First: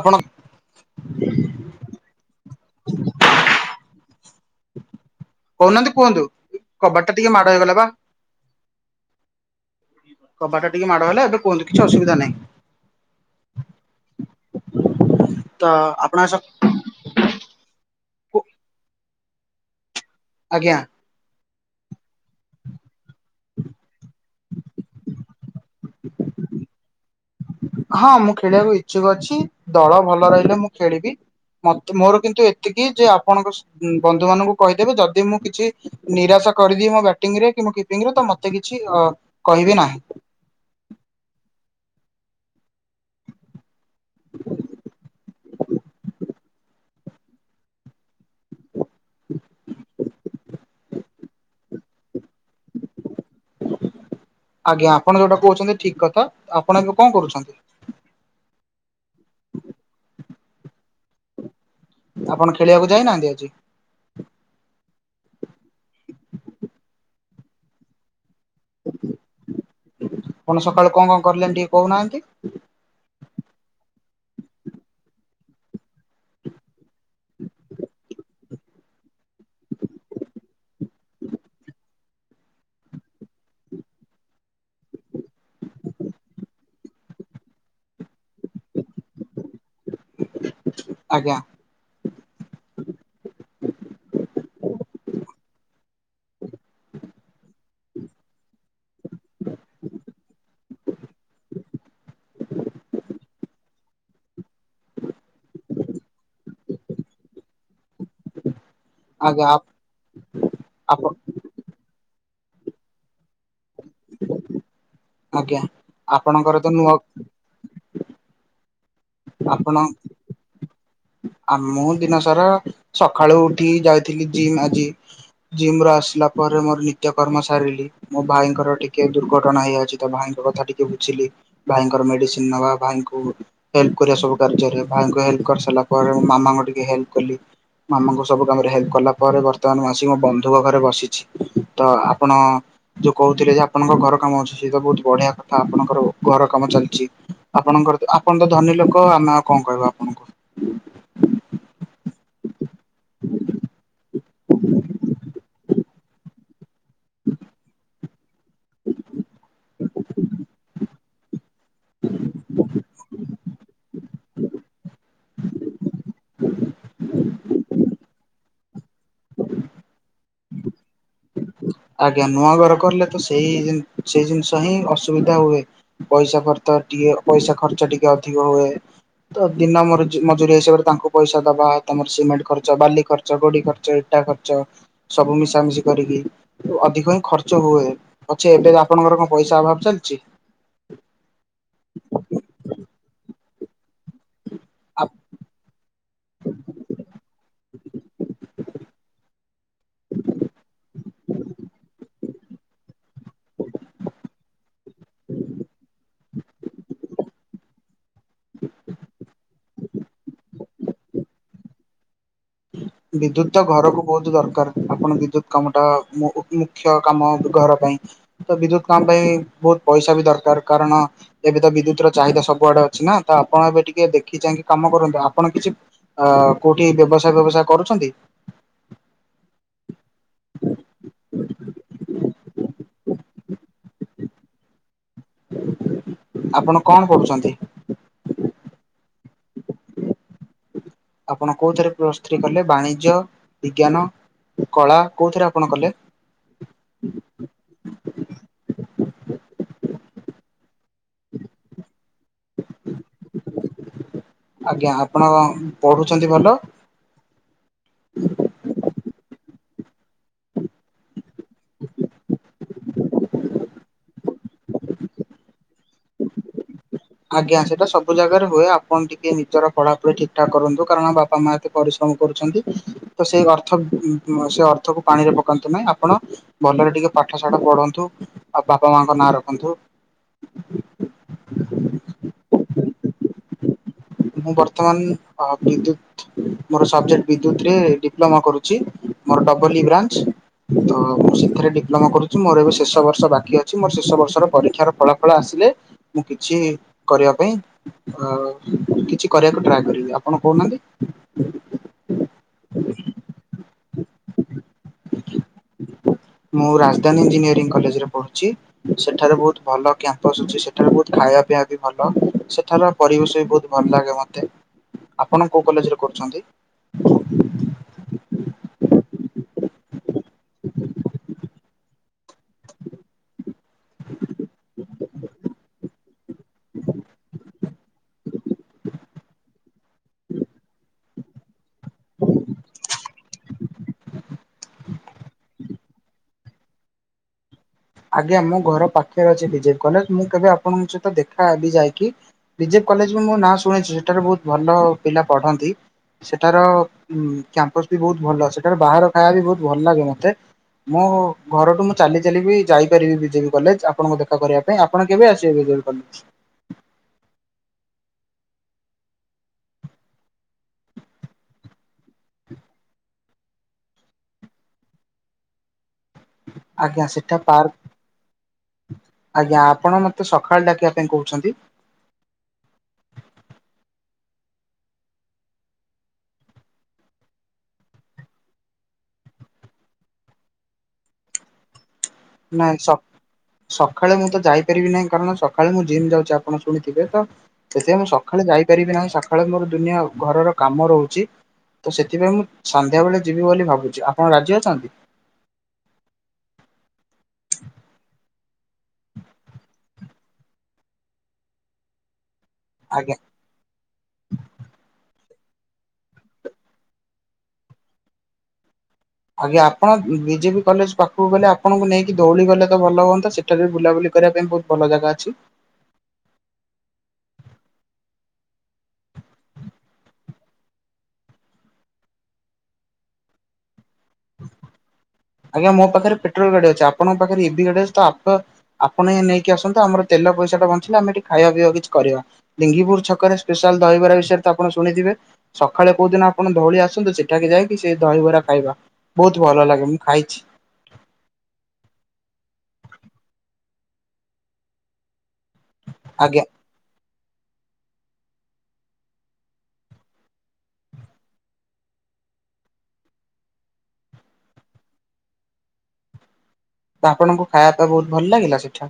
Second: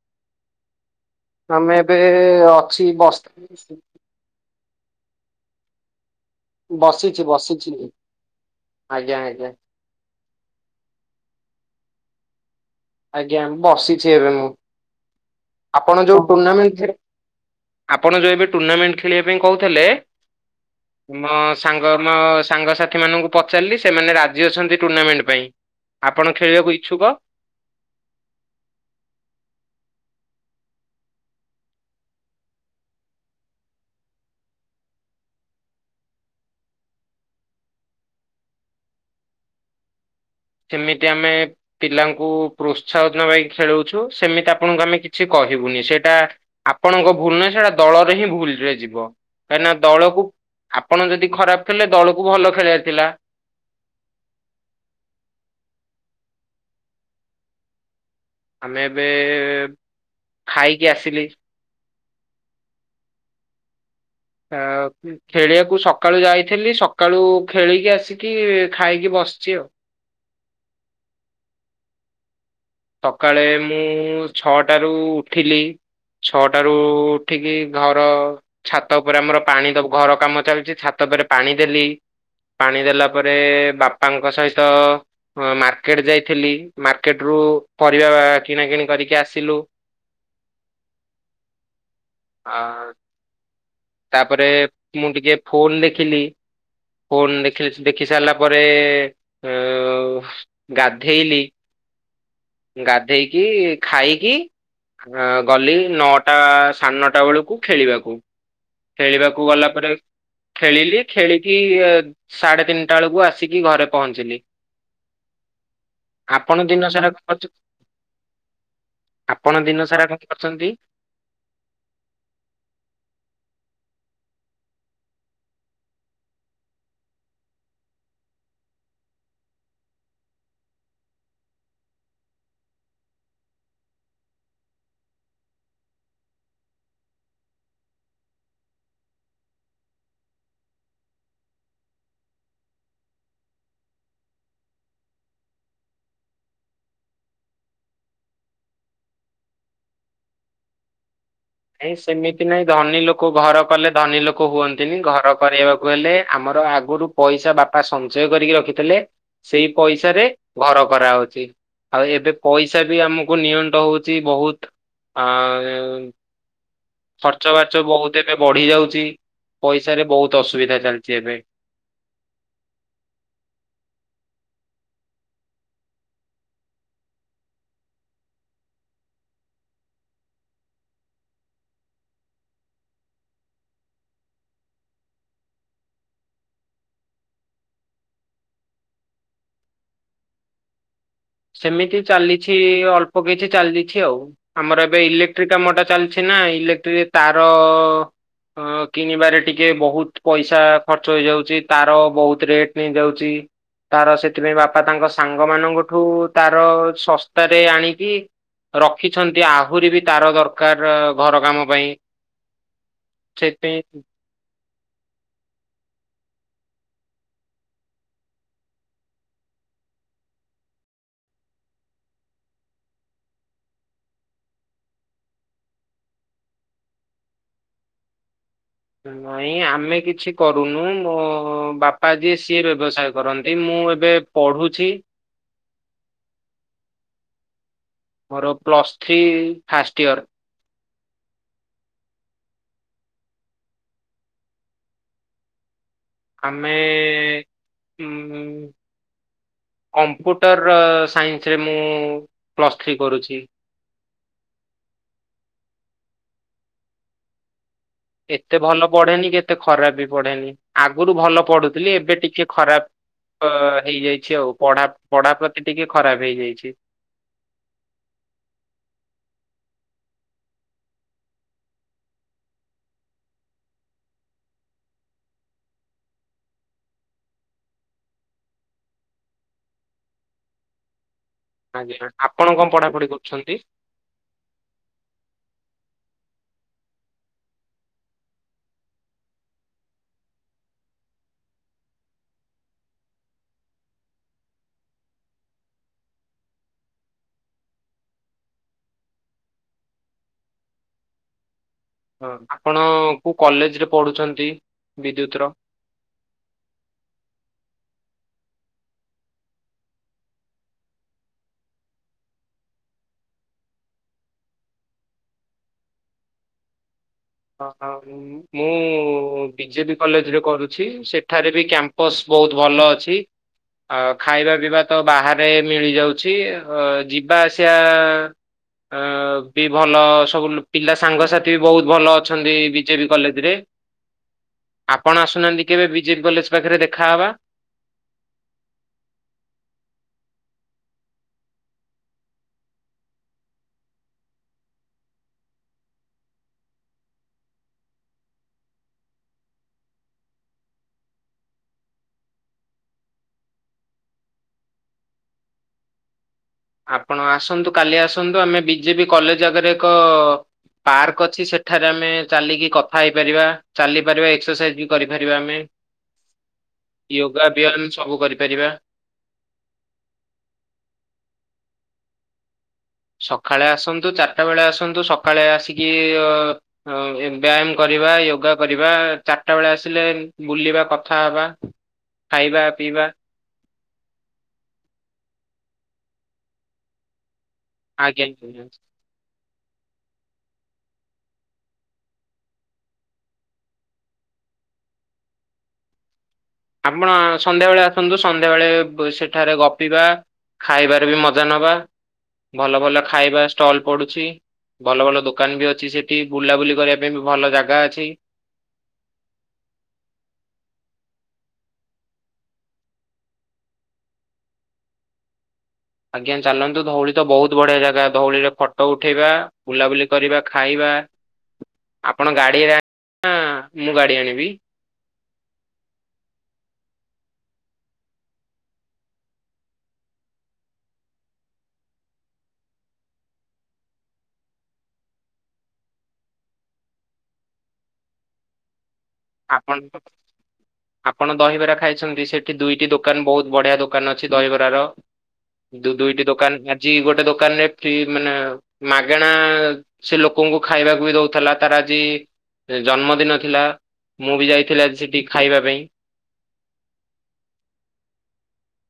ଆପଣ ଆମେ ଏବେ ଅଛି ବସ୍ କହୁନାହାନ୍ତି କୁହନ୍ତୁ କବାଟ ଟା ବସିଛି ଟିକେ ମାଡ ବସିଛି ହେଇଗଲା ବା। ଆଜ୍ଞା ଆଜ୍ଞା କବାଟା ଟିକେ ମାଡ ହେଲା ଏବେ କୁହନ୍ତ କିଛି ଅସୁବିଧା ନାହିଁ। ଆଜ୍ଞା ବସିଛି ଏବେ ମୁଁ ତ ଆପଣ ଯୋଉ ଆପଣଙ୍କ ସହ ଟୁର୍ଣ୍ଣାମେଣ୍ଟ ଥି ଆପଣ ଯେଉଁ ଏବେ ଟୁର୍ଣ୍ଣାମେଣ୍ଟ ଖେଳିବା ପାଇଁ କହୁଥିଲେ ଆଜ୍ଞା ମ ସାଙ୍ଗ ମ ସାଙ୍ଗସାଥିମାନଙ୍କୁ ପଚାରିଲି ସେମାନେ ରାଜି ଅଛନ୍ତି ଟୁର୍ଣ୍ଣାମେଣ୍ଟ ପାଇଁ। ଆପଣ ଖେଳିବାକୁ ଇଚ୍ଛୁକ? ହଁ ମୁଁ ଖେଳିବାକୁ ଇଚ୍ଛୁକ ଅଛି ଦଳ ଭଲ ରହିଲେ ମୁଁ ଖେଳିବି। ମୋର କିନ୍ତୁ ଏତିକି ଯେ ଆପଣଙ୍କ ବନ୍ଧୁ ମାନଙ୍କୁ କହିଦେବେ ଯଦି ମୁଁ କିଛି ନିରାଶ କରିଦିଏ ମୋ ବ୍ୟାଟିଂ ରେ କି ମୁଁ କିପିଂ ରେ ତ ମୋତେ କିଛି ଅ କହିବେ ନାହିଁ। ସେମିତି ଆମେ ପିଲାଙ୍କୁ ପ୍ରୋତ୍ସାହନ ନବାକି ଖେଳଉଛୁ ସେମିତି ଆପଣଙ୍କୁ ଆମେ କିଛି କ କହିବୁନି ସେଇଟା ଆପଣଙ୍କ ଭୁଲ ନହଁ ସେଇଟା ଦଳରେ ହିଁ ଭୁଲ ରେ ଯିବ। କାହିଁକି ଦଳକୁ ଆପଣ ଯଦି ଖରାପ ଖେଳିଲେ ଦଳକୁ ସବୁ ଭଲ ଖେଳିବାରେ ଥିଲା। ଆଜ୍ଞା ଆପଣ ଯୋଉଟା କହୁଛନ୍ତି ଠିକ କଥା ଆପଣ ଏବେ କଣ କରୁଛନ୍ତି? ଆମେ ଏବେ ଖାଇକି ଆସିଲି। ଆପଣ ଖେଳିବାକୁ ଯାଇନାହାନ୍ତି ଆଜି? ଖେଳିବାକୁ ସକାଳୁ ଯାଇଥିଲି ସକାଳୁ ଖେଳିକି ଆସିି କି ଖାଇକି ବସିଛି ଆଉ। ଆପଣ ସକାଳୁ କଣ କଣ କରିଲଣି ଟିକେ କହୁନାହାନ୍ତି? ସକାଳେ ମୁଁ ଛଅଟାରୁ ଉଠିଲି। ଛଅଟ ର ଉଠିକି ଘର ଛାତ ଉପରେ ଆମର ପାଣିବ ଘର କାମ ଚାଲିଛି ଛାତ ତାପରେ ପାଣି ଦେଲି। ପାଣି ଦେଲା ପରେ ବାପାଙ୍କ ସହିତ ମାର୍କେଟ ଯାଇଥିଲି ମାର୍କେଟ ରୁ ପରିବା କିଣାକିଣି କରିକି ଆସିଲୁ। ଆଜ୍ଞା ହ [inaudible] ତାପରେ ମୁଁ ଟିକେ ଫୋନୁ ଦେଖିଲି। ପୁନ ଦେଖିଲିଶ ଦେଖି ସାରିଲା ପରେ ଅ ଗାଧେଇଲି ଗାଧେଇକି ଖାଇକି ଆଁ ଗଲି ନଅଟା ସାଢ଼େ ନଅଟା ବେଳକୁ ଖେଳିବାକୁ ଖେଳିବାକୁ ଆଜ୍ଞା ଗଲା ପରେ ଖେଳିଲି ଆପଣ ଖେଳିକି ସାଢେ ତିନିଟା ବେଳକୁ ଆସିକି ଘରେ ପହଞ୍ଚିଲି। ଆଜ୍ଞା ଆପଣଙ୍କର ଆପଣ ତ ନୂଆ ଦିନ ସାରା କଣ କରୁଚୁ? ଆପଣ ଦିନ ସାରା କଣ କରିଚନ୍ତି? ଆ ମୁଁ ଦିନ ସାରା ସକାଳୁ ଉଠି ଯାଇଥିଲି ଜିମ ଆଜି ଜିମ ରୁ ଆସି ଲା ପରେ ମୋର ନିତ୍ୟ କର୍ମ ସାରିଲି ମୋ ଭାଇଙ୍କର ଟିକେ ଦୁର୍ଘଟଣା ହେଇ ଯାଇଚି ତ ଭାଇଙ୍କ କଥା ଟିକେ ବୁଝି ଇ ଭାଇଙ୍କର ମେଡିସିନ ନବା ଭାଇଙ୍କୁ ହେଲ୍ପ କରିବା ସବୁ କାର୍ଯ୍ୟରେ ଭାଇକୁ ହେଲ୍ପ କରିସାରି ଙ୍କର ମାମାଙ୍କୁ ଟିକେ ହେଲ୍ପ କଲି। ମାମାଙ୍କୁ ସବୁ କାମରେ ହେଲ୍ପ କଲା ପରେ ବର୍ତ୍ତମାନ ମୁଁ ଆସିିକି ମୋ ବନ୍ଧୁଙ୍କ ଘରେ ବସିଛି ତ ଆପଣ ଯୋଉ କହୁଥିଲେ ଯେ ଆପଣଙ୍କ ଘର କାମ ଆସଚି ତ ବହୁତ ବଢିଆ କଥା ଆପଣଙ୍କର ଘର କାମ ଚାଲଚି ଆପ ଆପଣର ଆପଣ ତ ଧନୀ ଲୋକ ଆମେ ଆଉ କଣ କହିବୁ ଆପଣଙ୍କୁ? ନାଇଁ ସେମିତି ନାଇଁ ଧନୀ ଲୋକ ଘର କଲେ ଧନୀ ଲୋକ ହୁଅନ୍ତିନି ଘର କରିବାକୁ କହିଲେ ଆମର ଆଗରୁ ପଇସା ବାପା ସଞ୍ଚୟ କରିକି ରଖିଥିଲେ। ସେଇ ପଇସାରେ ଘର କରାହଉଚି। ଆଉ ଏବେ ପଇସା ବି ଆମକୁ ନିଅଣ୍ଟ ହଉଚି ବହୁତ ଆଁ ଖର୍ଚ୍ଚ ବାର୍ଚ୍ଚ ବହୁତ ଏବେ ବଢି ଯାଉଚି ପଇସା ରେ ବହୁତ ଅସୁବିଧା। ଏବେ। ଆଜ୍ଞା ନୂଆ ଘର କରିଲେ ତ ସେଇ ସେଇ ଜିନିଷ ହିଁ ଆସୁ ଅସୁବିଧା ହୁଏ ପଇସା ଖର୍ଚ୍ଚ ଟିକେ ପଇସା ଖର୍ଚ୍ଚ ଟିକେ ଅଧିକ ହୁଏ। ତ ଦିନ ମରଜି ମଜୁରୀ ହିସାବରେ ତାଙ୍କୁ ପଇସା ଦବା ତମର ସିମେଣ୍ଟ ଖର୍ଚ୍ଚ ବାଲି ଖର୍ଚ୍ଚ ଗୋଡି ଖର୍ଚ୍ଚ ଇଟା ଖର୍ଚ୍ଚ ସବୁ ମିଶାମିଶି କରିକି ଅଧିକ ହିଁ ଖର୍ଚ୍ଚ ହୁଏ ପଛେ ଏବେ ଆପଣଙ୍କର କଣ ପଇସା ଅଭାବ ଚାଲଚି। ପକେଇଚି ଚାଲି ଦେଇଛି ଆଉ। ଆମର ଏବେ ଇଲେକ୍ଟ୍ରି କାମଟା ଚାଲିଛି ନା ଇଲେକ୍ଟ୍ରି ରେ ତାର ହଁ କିଣିବାରେ ଟିକେ ବହୁତ ପଇସା ଖର୍ଚ୍ଚ ହେଇଯାଉଚି ତାର ରେଟ୍ ନେଇଯାଉଚି ତାର ସେଥିପାଇଁ ବାପା ତାଙ୍କ ସାଙ୍ଗ ମାନଙ୍କଠୁ ତାର ଶସ୍ତାରେ ଆଣିକି ରଖିଛନ୍ତି ଆ ହୁରିବି ତାର ଦରକାର ଘର କାମ ପାଇଁ। ବିଦ୍ୟୁତ ତ ସେଥିପାଇଁ ଘରକୁ ବହୁତ ଦର ଆପଣ ବିଦ୍ୟୁତ କାମଟା ବହୁତ ମୁଖ୍ୟ କାମ ଘର ପାଇଁ ତ ବିଦ୍ୟୁତ କାମ ପାଇଁ ବହୁତ ପଇସା ବି ଦରକାର କାରଣ ଏବେ ତ ବିଦ୍ୟୁତ ର ଚାହିଦା ସବୁଆଡେ ଅଛି ନା ତ ଆପଣ ଏବେ ଟିକେ ଦେଖିଚାହିଁ କାମ କାମ କରନ୍ତୁ ଆପଣ କିଛି ଅ କୋଉଠି ବ୍ୟବସାୟ ଫ୍ୟବସାୟ କରୁଛନ୍ତି? ନାଇଁ ଆମେ କିଛି କରୁନୁ ମୋ ବାପା ଯିଏ ସିଏ ବ୍ୟବସାୟ କରନ୍ତି ମୁଁ ମୁଁ ଏବେ ପଢୁଛି। ଆପଣ କଣ କରୁଚନ୍ତି? ମୋର ପ୍ଲସ୍ ଥ୍ରୀ ଫାଷ୍ଟ ଇୟର। ଆପଣ କୋଉଥିରେ ପ୍ଲସ୍ ଥ୍ରୀ କଲେ ବାଣିଜ୍ୟ ବିଜ୍ଞାନ କଳା କୋଉଥିରେ ଆପଣ କଲେ? ଆମେ ଉଁ କମ୍ପ୍ୟୁଟର ସାଇନ୍ସରେ ମୁଁ ପ୍ଲସ୍ ଥ୍ରୀ କରୁଚି। ଆଜ୍ଞା ଆପଣ ପଢୁଚନ୍ତି ଭଲ ଏତେ ଭଲ ପଢେନି କି ଏତେ ଖରାପ ବି ପଢେନି ଆଗରୁ ଭଲ ପଢୁଥିଲି ଏବେ ଟିକେ ଖରାପ ଅ ହେଇଯାଇଛି ଆଉ ପଢା ପଢା ଟିକେ ଖରାପ ହେଇଯାଇଛି। ଆଜ୍ଞା ସେଇଟା ସବୁ ଜାଗାରେ ହୁଏ ଆପଣ ଟିକେ ନିଜର ପଢାପଢି ଠିକ ଠାକ୍ କରନ୍ତୁ କାରଣ ବାପା ମା ଏତେ ପରିଶ୍ରମ କରୁଛନ୍ତି ତ ସେ ଅର୍ଥ ସେ ଅର୍ଥକୁ ପାଣିରେ ପକାନ୍ତୁ ନାହିଁ ଆପଣ ଭଲରେ ଟିକେ ପାଠ ସାଠ ପଢନ୍ତୁ ଆଉ ବାପା ମାଙ୍କ ନାଁ ରଖନ୍ତୁ। ଆଜ୍ଞା ଆପଣ କଣ ପଢାପଢି କରୁଛନ୍ତି? ମୁଁ ବର୍ତ୍ତମାନ ବିଦ୍ୟୁତ୍ ମୋର ସବଜେକ୍ଟ ବିଦ୍ୟୁତରେ ଡିପ୍ଲୋମା କରୁଛି ମୋର ଡବଲି ବ୍ରାଞ୍ଚ ତ ମୁଁ ସେଥିରେ ଡିପ୍ଲୋମା କରୁଛି ମୋର ଏବେ ଶେଷ ବର୍ଷ ବାକି ଅଛି ମୋର ଶେଷ ବର୍ଷର ପରୀକ୍ଷାର ଫଳାଫଳ ଆସି ଲେ ମୁଁ କିଛି କରିବା ପାଇଁ ଅ କିଛି କରିବାକୁ ଟ୍ରାଏ କରିବି ଆପଣ କହୁନାହାନ୍ତି। ହଁ ଆପଣ କୋଉ କଲେଜରେ ପଢୁଛନ୍ତି ବିଦ୍ୟୁତ୍ ର ମୁଁ ରାଜଧାନୀ ଇଞ୍ଜିନିୟରିଂ କଲେଜରେ ପଢୁଛି। ସେଠାରେ ବହୁତ ଭଲ କ୍ୟାମ୍ପସ ଅଛି। ସେଠାରେ ବହୁତ ଖା ଖାଇବା ପିଇବା ବି ଭଲ। ସେଠାର ପରିବେଶ ବି ବହୁତ ଭଲ ଲାଗେ ମତେ। ଆପଣ କୋଉ କଲେଜରେ କରୁଛନ୍ତି। ମୁଁ ବିଜେଡି। କଲେଜରେ କରୁଛି ସେଠାରେ ବି କ୍ୟାମ୍ପସ ବହୁତ ଭଲ ଅଛି। ଆ ଖାଇବା ପିଇବା ତ ବାହାରେ ମିଳି ଯାଉଛି। ଅ ଯିବା ଆସ ବି ଭଲ ସବୁ ପିଲା ସାଙ୍ଗସାଥି ବି ବହୁତ ଭଲ। ଅଛନ୍ତି ବିଜେବି କଲେଜରେ। ଆପଣ ଆସୁନାହାନ୍ତି କେବେ ବିଜେବି କଲେଜ ପାଖରେ ଦେଖାହେବା। ଆଜ୍ଞା ମୋ ଘର ପାଖରେ ଅଛି ବିଜେବି କଲେଜ। ମୁଁ କେବେ ଆପଣଙ୍କ ସହିତ ଦେଖା ହେବି ଯାଇକି। କଲେଜ ମୁଁ ନାଁ ଶୁଣିଛି ସେଠାରେ ବହୁତ ଭଲ ପିଲା ପଢ଼ନ୍ତି। ସେଠାର କ୍ୟାମ୍ପସ ବି ବହୁତ ଭଲ ସେଠାର ବାହାର ଖାଇବା ବି ବହୁତ ଭଲ ଲାଗେ ମତେ। ମୁଁ ଘରଠୁ ମୁଁ ଚାଲି ଚାଲିି ବି ଯାଇପାରିବି ବିଜେବି କଲେଜ ଆପଣଙ୍କୁ ଦେଖା କରିବା ପାଇଁ। ଆପଣ କେବେ ଆସିବେ ବିଜେବି କଲେଜ। ଆପଣ ଆସନ୍ତୁ କାଲି ଆସନ୍ତୁ ଆମେ ବିଜେବି କଲେଜ ଆଗରେ ଏକ ପାର୍କ ଅଛି ସେଠାରେ ଆମେ ଚାଲିକି କଥା ହେଇପାରିବା ଚାଲିପାରିବା ଏକ୍ସରସାଇଜ ବି କରିପାରିବା ଆମେ। ଆଜ୍ଞା ସେଠା ୟୋଗା ପାର୍କ ବିୟନ ସବୁ କରିପାରିବା। ଆଜ୍ଞା ଆପଣ ମତେ ସକାଳ ଡାକିବା ପାଇଁ କହୁଛନ୍ତି। ସକାଳେ ଆସନ୍ତୁ ଚାରିଟା ବେଳେ ଆସନ୍ତୁ ସକାଳେ ଆସିକି ବ୍ୟାୟାମ କରି ବା ୟୋଗା କରିବା। ଚାରିଟା ବେଳେ ଆସିଲେ ବୁଲିବା କଥା ହବା ନାଇଁ ସକ୍ ସକାଳେ ମୁଁ ତ ଯାଇପାରିବି ନାହିଁ। କାରଣ ସ ସକାଳେ ମୁଁ ଜିମ୍ ଯାଉଛି ଆପଣ ଶୁଣିଥିବେ ତ, ସେଥିପାଇଁ ମୁଁ ଆଜ୍ଞା ସକାଳେ ଆଜ୍ଞା। ଯାଇପାରିବି ନାହିଁ। ସକାଳେ ମୋର ଦୁନିଆ ଘରର କାମ ରହୁଛି। ତ ସେଥିପାଇଁ ମୁଁ ସନ୍ଧ୍ୟାବେେଳେ ଯିବି ବୋଲି ଭାବୁଛି ଆପଣ ରାଜି ଅଛନ୍ତି। ଆପଣ ସନ୍ଧ୍ୟାବେଳେ ଆସନ୍ତୁ, ସନ୍ଧ୍ୟାବେେଳେ ସେଠାରେ ଗପିବା। ଖାଇବାରେ ବି ମଜା ନବା। ଭଲ ଭଲ ଆଜ୍ଞା। ଖାଇବା ଷ୍ଟଲ ପଡୁଛି। ଭଲ ଭଲ ଦୋ ଦୋକାନ ବି ଅଛି। ସେଠି ବୁଲାବୁଲି କରିବା ପାଇଁ ବି ଭଲ ଜାଗା ଅଛି। ଆଜ୍ଞା ଆପଣ ବିଜେବି କଲେଜ ପାଖକୁ ଗଲେ, ଆପଣଙ୍କୁ ନେଇକି ଦୌଳି ଗଲେ ତ ଭଲ ହୁଅନ୍ତା। ସେଠାରେ ବି ବୁଲାବୁଲି କରିବା ପାଇଁ ବହୁତ ଭଲ ଜାଗା ଅଛି। ଆଜ୍ଞା ଚାଲନ୍ତୁ ଧଉଳି ତ ବହୁତ ବଢିଆ ଜାଗା। ଧଉଳିରେ ଫଟୋ ଉଠେଇବା, ବୁଲାବୁଲି କରିବା, ଖାଇବା। ଆପଣ ଗାଡିରେ [inaudible] ମୁଁ ଗାଡି ଆଣିବି। ଆଜ୍ଞା ମୋ ପାଖରେ ପେଟ୍ରୋଲ ଗାଡି ଅଛି। ଆପଣଙ୍କ ପାଖରେ ଇ ଭି ଗାଡି ଅଛି ତ, ଆପଣ ହିଁ ନେଇକି ଆସନ୍ତୁ ଆମର ତେଲ ପଇସା ଟା ବଞ୍ଚିଲେ ଆମେ ଏଠି ଖାଇବା ପିଇବା କିଛି କରିବା। ଲିଙ୍ଗିପୁର ଛକରେ ସ୍ପେଶାଲ ଦହିବାର ବିଷୟରେ ତ ଆପଣ ଶୁଣିଥିବେ। ସକାଳେ କୋଉ ଦିନ ଆପଣ ଧଉଳି ଆସନ୍ତୁ ସେଠାକେ ଯାଇକି, ସେ ଦହିବରା ଖାଇବା ବହୁତ ଭଲ ଆପଣ ଲାଗେ। ଖାଇଛି ଆପଣ ଦହିବରା ଖାଇଛନ୍ତି ସେଠି ଦୁଇଟି ଦୋକ ଦୋକାନ ବହୁତ ବଢିଆ ଦୋକାନ ଅଛି ଦହିବରାର, ଯୋଉ ଦୁଇଟି ଆଜ୍ଞା ଦୋକାନ ଆଜି ଗୋଟ ଗୋଟେ ଦୋକାନରେ ଫ୍ରି ମାନେ ମାଗେଣା ସେ ଲୋକଙ୍କୁ ଖାଇବାକୁ ବି ଦଉଥିଲା ତାର ଆଜି ଜନ୍ମଦିନ ଥିଲା ମୁଁ ବି ଯାଇଥିଲି ଆଜି ସେଠି ଖାଇବା ପାଇଁ। ତ ଆପଣଙ୍କୁ ଖାଇବା ପାଇଁ ବହୁତ ଭଲ ଲାଗିଲା ସେଠା।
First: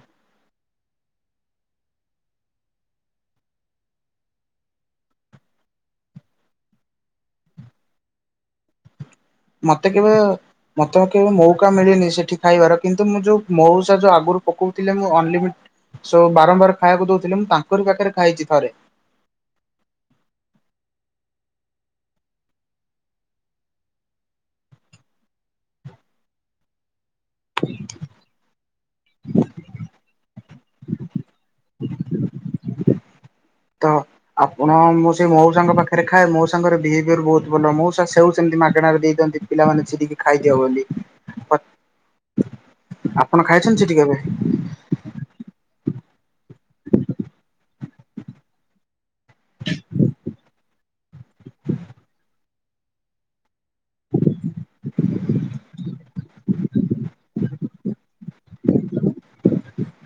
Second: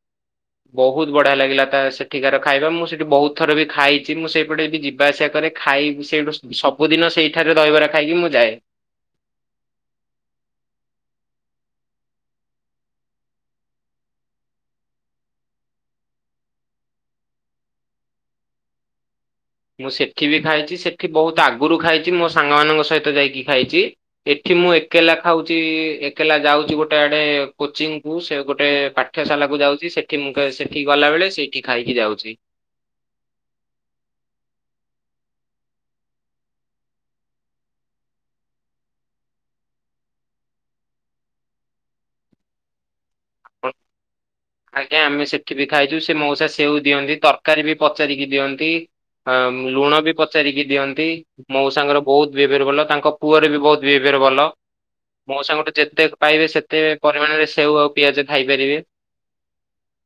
ବହୁତ ବଢିଆ ଲାଗିଲା ତା ସେଠିକାର ଖାଇବା। ମୁଁ ସେଠି ବହୁତ ଥର ବି ଖାଇଛି। ମୁଁ ସେଇପଟେ ବି ଯିବା ଆସିବା କରେ ଖା ଖାଇ ସେଇଠୁ ସ ସବୁଦିନ ସେଇଠାରେ ଦହିବରା ଖାଇକି ମୁଁ ଯାଏ। ମତେ କେବେ ମତେ କେବେ ମଉକା ମିଳିନି ସେଠି ଖାଇବାର କିନ୍ତୁ ମୁଁ ଯୋଉ ମଉସା ଯୋଉ ଆଗୁ ପକଉଥିଲେ ମୁଁ ଅନଲିମି ସୋ ବାରମ୍ବାର ଖାଇବାକୁ ଦଉଥିଲେ। ମୁଁ ତାଙ୍କରି ପାଖରେ ଖାଇଛି ଥରେ। ମୁଁ ସେଠି ବି ଖାଇଚି। ସେଠି ବହୁତ ଆଗରୁ ଖାଇଚି, ମୋ ସାଙ୍ଗ ମାନଙ୍କ ସହିତ ଯାଇକି ଖାଇଚି। ଏଠି ମୁଁ ଏକଲା ଖାଉଚି ଏକଲା ଯାଉଚି ଗୋଟେ ଆଡେ କୋଚିଂକୁ, ସେ ଗୋଟେ ପାଠ୍ୟଶାଲାକୁ। ଯାଉଚି ସେଠି ମୁଁ ସେଠି ଗଲା ବେଳେ ସେଇଠି ଖାଇକି ଯାଉଚି। ତ ଆପଣ ମୁଁ ସେଇ ମଉସାଙ୍କ ପାଖରେ ଖାଏ ମଉସାଙ୍କର ବିହେଭିୟର ବହୁତ ଭଲ, ମଉସା ସେଉ ସେମିତି ମାଗଣାରେ ଦେଇଦ ଚନ୍ତି ପିଲାମାନେ ଛିରିକି ଖାଇଦିଅ ବୋଲି। [unintelligible] ଆପଣ ଖାଇଛନ୍ତି ସେଠି କେବେ? ଆଜ୍ଞା! ଆମେ ସେଠି ବି ଖାଇଚୁ ସେ ମଉସା ସେଉ ଦିଅନ୍ତି ତରକାରୀ ବି ପଚାରିକି ଦିଅନ୍ତି। ଅ ଲୁଣ ବି ପଚାରିକି ଦିଅନ୍ତି, ମଉସାଙ୍କର ବହୁତ ବିହେଭିୟର ଭଲ ତାଙ୍କ ପୁଅର ବି ବହୁତ ବିହେଭିୟର ଭଲ। ମଉସାଙ୍କଠୁ ଯେତେ ପାଇବେ ସେତେ ପରିମାଣରେ ସେଉ ଆଉ ପିଆଜ ଖାଇପାରିବେ।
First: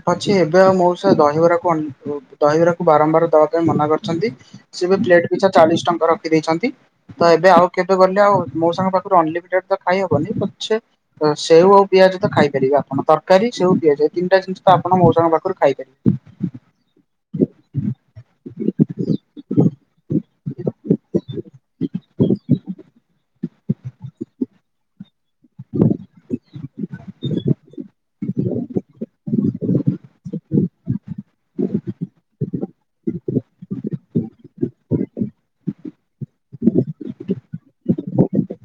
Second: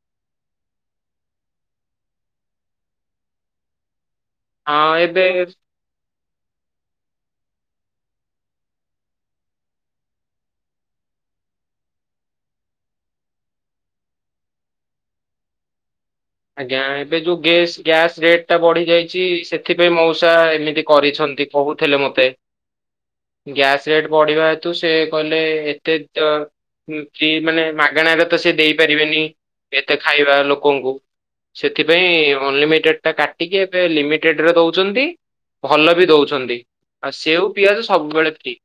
ପଛେ ଏବେ ଆଉ ମଉସା ଦହିବରାକୁ ଅନ ଦହିବରାକୁ ବାରମ୍ବାର ଦବା ପାଇଁ ମନା କରି ଛନ୍ତି ସେ ଏବେ ପ୍ଲେଟ ପିଛା ଚାଳିଶ ଟଙ୍କା ରଖିଦେଇଛନ୍ତି। ତ ଏବେ ଆଉ କେବେ ଗଲେ ଆଉ ମଉସାଙ୍କ ପାଖରୁ ଅନଲିମିଟେଡ ତ ଖାଇ ହବନି, ପଛେ ସେଉ ଆଉ ପି ପିଆଜ ତ ଖାଇପାରିବେ ଆପଣ ତରକାରୀ ସେଉ ପିଆଜ ଏ ତିନିଟା ଜିନିଷ ଆପଣ ମଉସାଙ୍କ ପାଖରୁ ଖାଇବେ। ଆଜ୍ଞା! ଏବେ ଯୋଉ ଗେସ୍ ଗ୍ୟାସ୍ ରେଟ୍ ଟା ବଢ଼ିଯାଇଛି ସେଥିପାଇଁ ମଉସା ଏମିତି କରିଛନ୍ତି। କହୁଥିଲେ ମତେ। ଗ୍ୟାସ ରେଟ୍ ବଢିବା ହେତୁ ସେ କହିଲ ଏତେ ତ ଯିଏ ମାନେ ମାଗଣାରେ ତ ସେ ଦେଇ ପାରିବେନି ଏତେ ଖାଇବା ଲୋକଙ୍କୁ। ସେଥିପାଇଁ ଅନଲିମିଟେଡ ଟା କାଟିକି ଏବେ ଲିମିଟ୍ ଟରେ ଦଉଛନ୍ତି ଭଲ ବି ଦଉଛନ୍ତି, ଆଉ ସେଓ ପିଆଜ ସବୁବେଳେ ଫ୍ରି। [unintelligible]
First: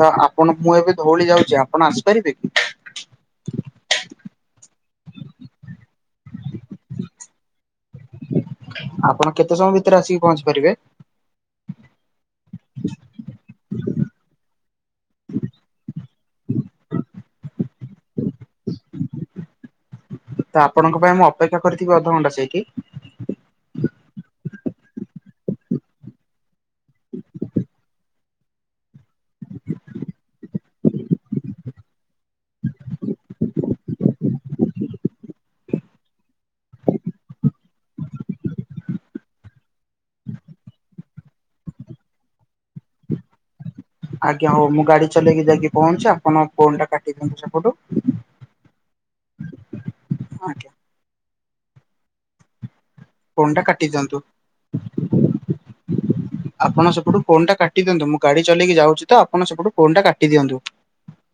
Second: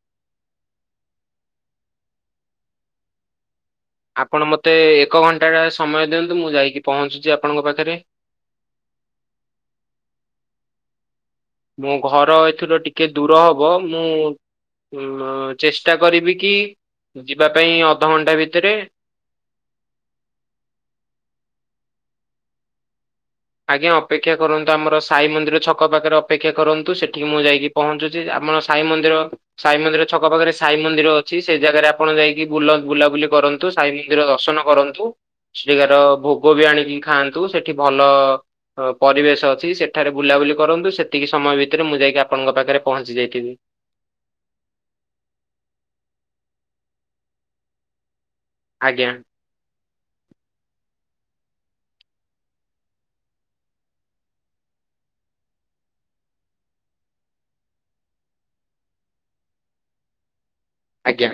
ତ ଆପଣ ମୁଁ ଏବେ ଧଉଳି ଯାଉଚି ଆପଣ ଆସିପାରିବେ କି? ଆପଣ ମୋତେ ଏକ ଘଣ୍ଟା ସମୟ ଦିଅନ୍ତୁ ମୁଁ ଯାଇକି ପହଞ୍ଚୁଛି ଆପଣଙ୍କ ପାଖରେ। ଆପଣ କେତେ ସମୟ ଭିତରେ ଆସିକି ପହଞ୍ଚି ପାରିବେ? ମୋ ଘର ଏଥିରୁ ଟିକେ ଦୂର ହବ, ମୁଁ ଅଁ ଚେଷ୍ଟା କରିବି କି ଯିବା ପାଇଁ ଅଧଘଣ୍ଟା ଭିତେରେ [unintelligible] ତ ଆପଣଙ୍କ ପାଇଁ ମୁଁ ଅପେକ୍ଷା କରିଥିବି ଅଧଘଣ୍ଟା ସେଇଠି? ଆଜ୍ଞା! ଅପେକ୍ଷା କରନ୍ତୁ ଆମର ସାଇ ମନ୍ଦିର ଛକ ପାଖରେ ଅପେକ୍ଷା କରନ୍ତୁ ସେଠିକି ମୁଁ ଯାଇକି ପହଞ୍ଚୁଛି, ଆପ ଆମର ସାଇ ମନ୍ଦିର ସାଇ ମନ୍ଦିର ଛକ ପାଖରେ ସାଇ ମନ୍ଦିର ଅଛି ସେ ଜାଗାରେ ଆପଣ ଯାଇକି ବୁଲ ବୁଲାବୁଲି କର କରନ୍ତୁ ସାଇ ମନ୍ଦିର ଦର୍ଶନ କରନ୍ତୁ ସେଠିକାର ଭୋଗ ବି ଆଣିକି ଖାଆନ୍ତୁ ସେଠି ଭଲ ପରିବେଶ ଅଛି ସେଠାରେ ବୁଲାବୁଲି କରନ୍ତୁ। ସେତିକି ସମୟ ଭିତରେ ମୁଁ ଯାଇକି ଆପଣଙ୍କ ପାଖରେ ପହଞ୍ଚି ଯାଇଥିବି। [unintelligible] ଆଜ୍ଞା! ହଉ ମୁଁ ଗାଡି ଚଲେଇକି ଯାଇକି ପହଞ୍ଚି ଆପଣ ଫୋନ୍ ଟା କାଟି ଦିଅନ୍ତୁ ସେପଟୁ। ଜ୍ଞା। ହଁ ଆଜ୍ଞା। ଫୋନଟା କାଟି ଦିଅନ୍ତୁ। [unintelligible] ଆପଣ ସେପଟୁ ଫୋନଟା କାଟି ଦିଅନ୍ତୁ, ମୁଁ ଗାଡି ଚଲେଇକି ଯାଉଛି ତ ଆପଣ ସେପଟୁ ଫୋନ କାଟି ଦିଅନ୍ତୁ। ଆଜ୍ଞା!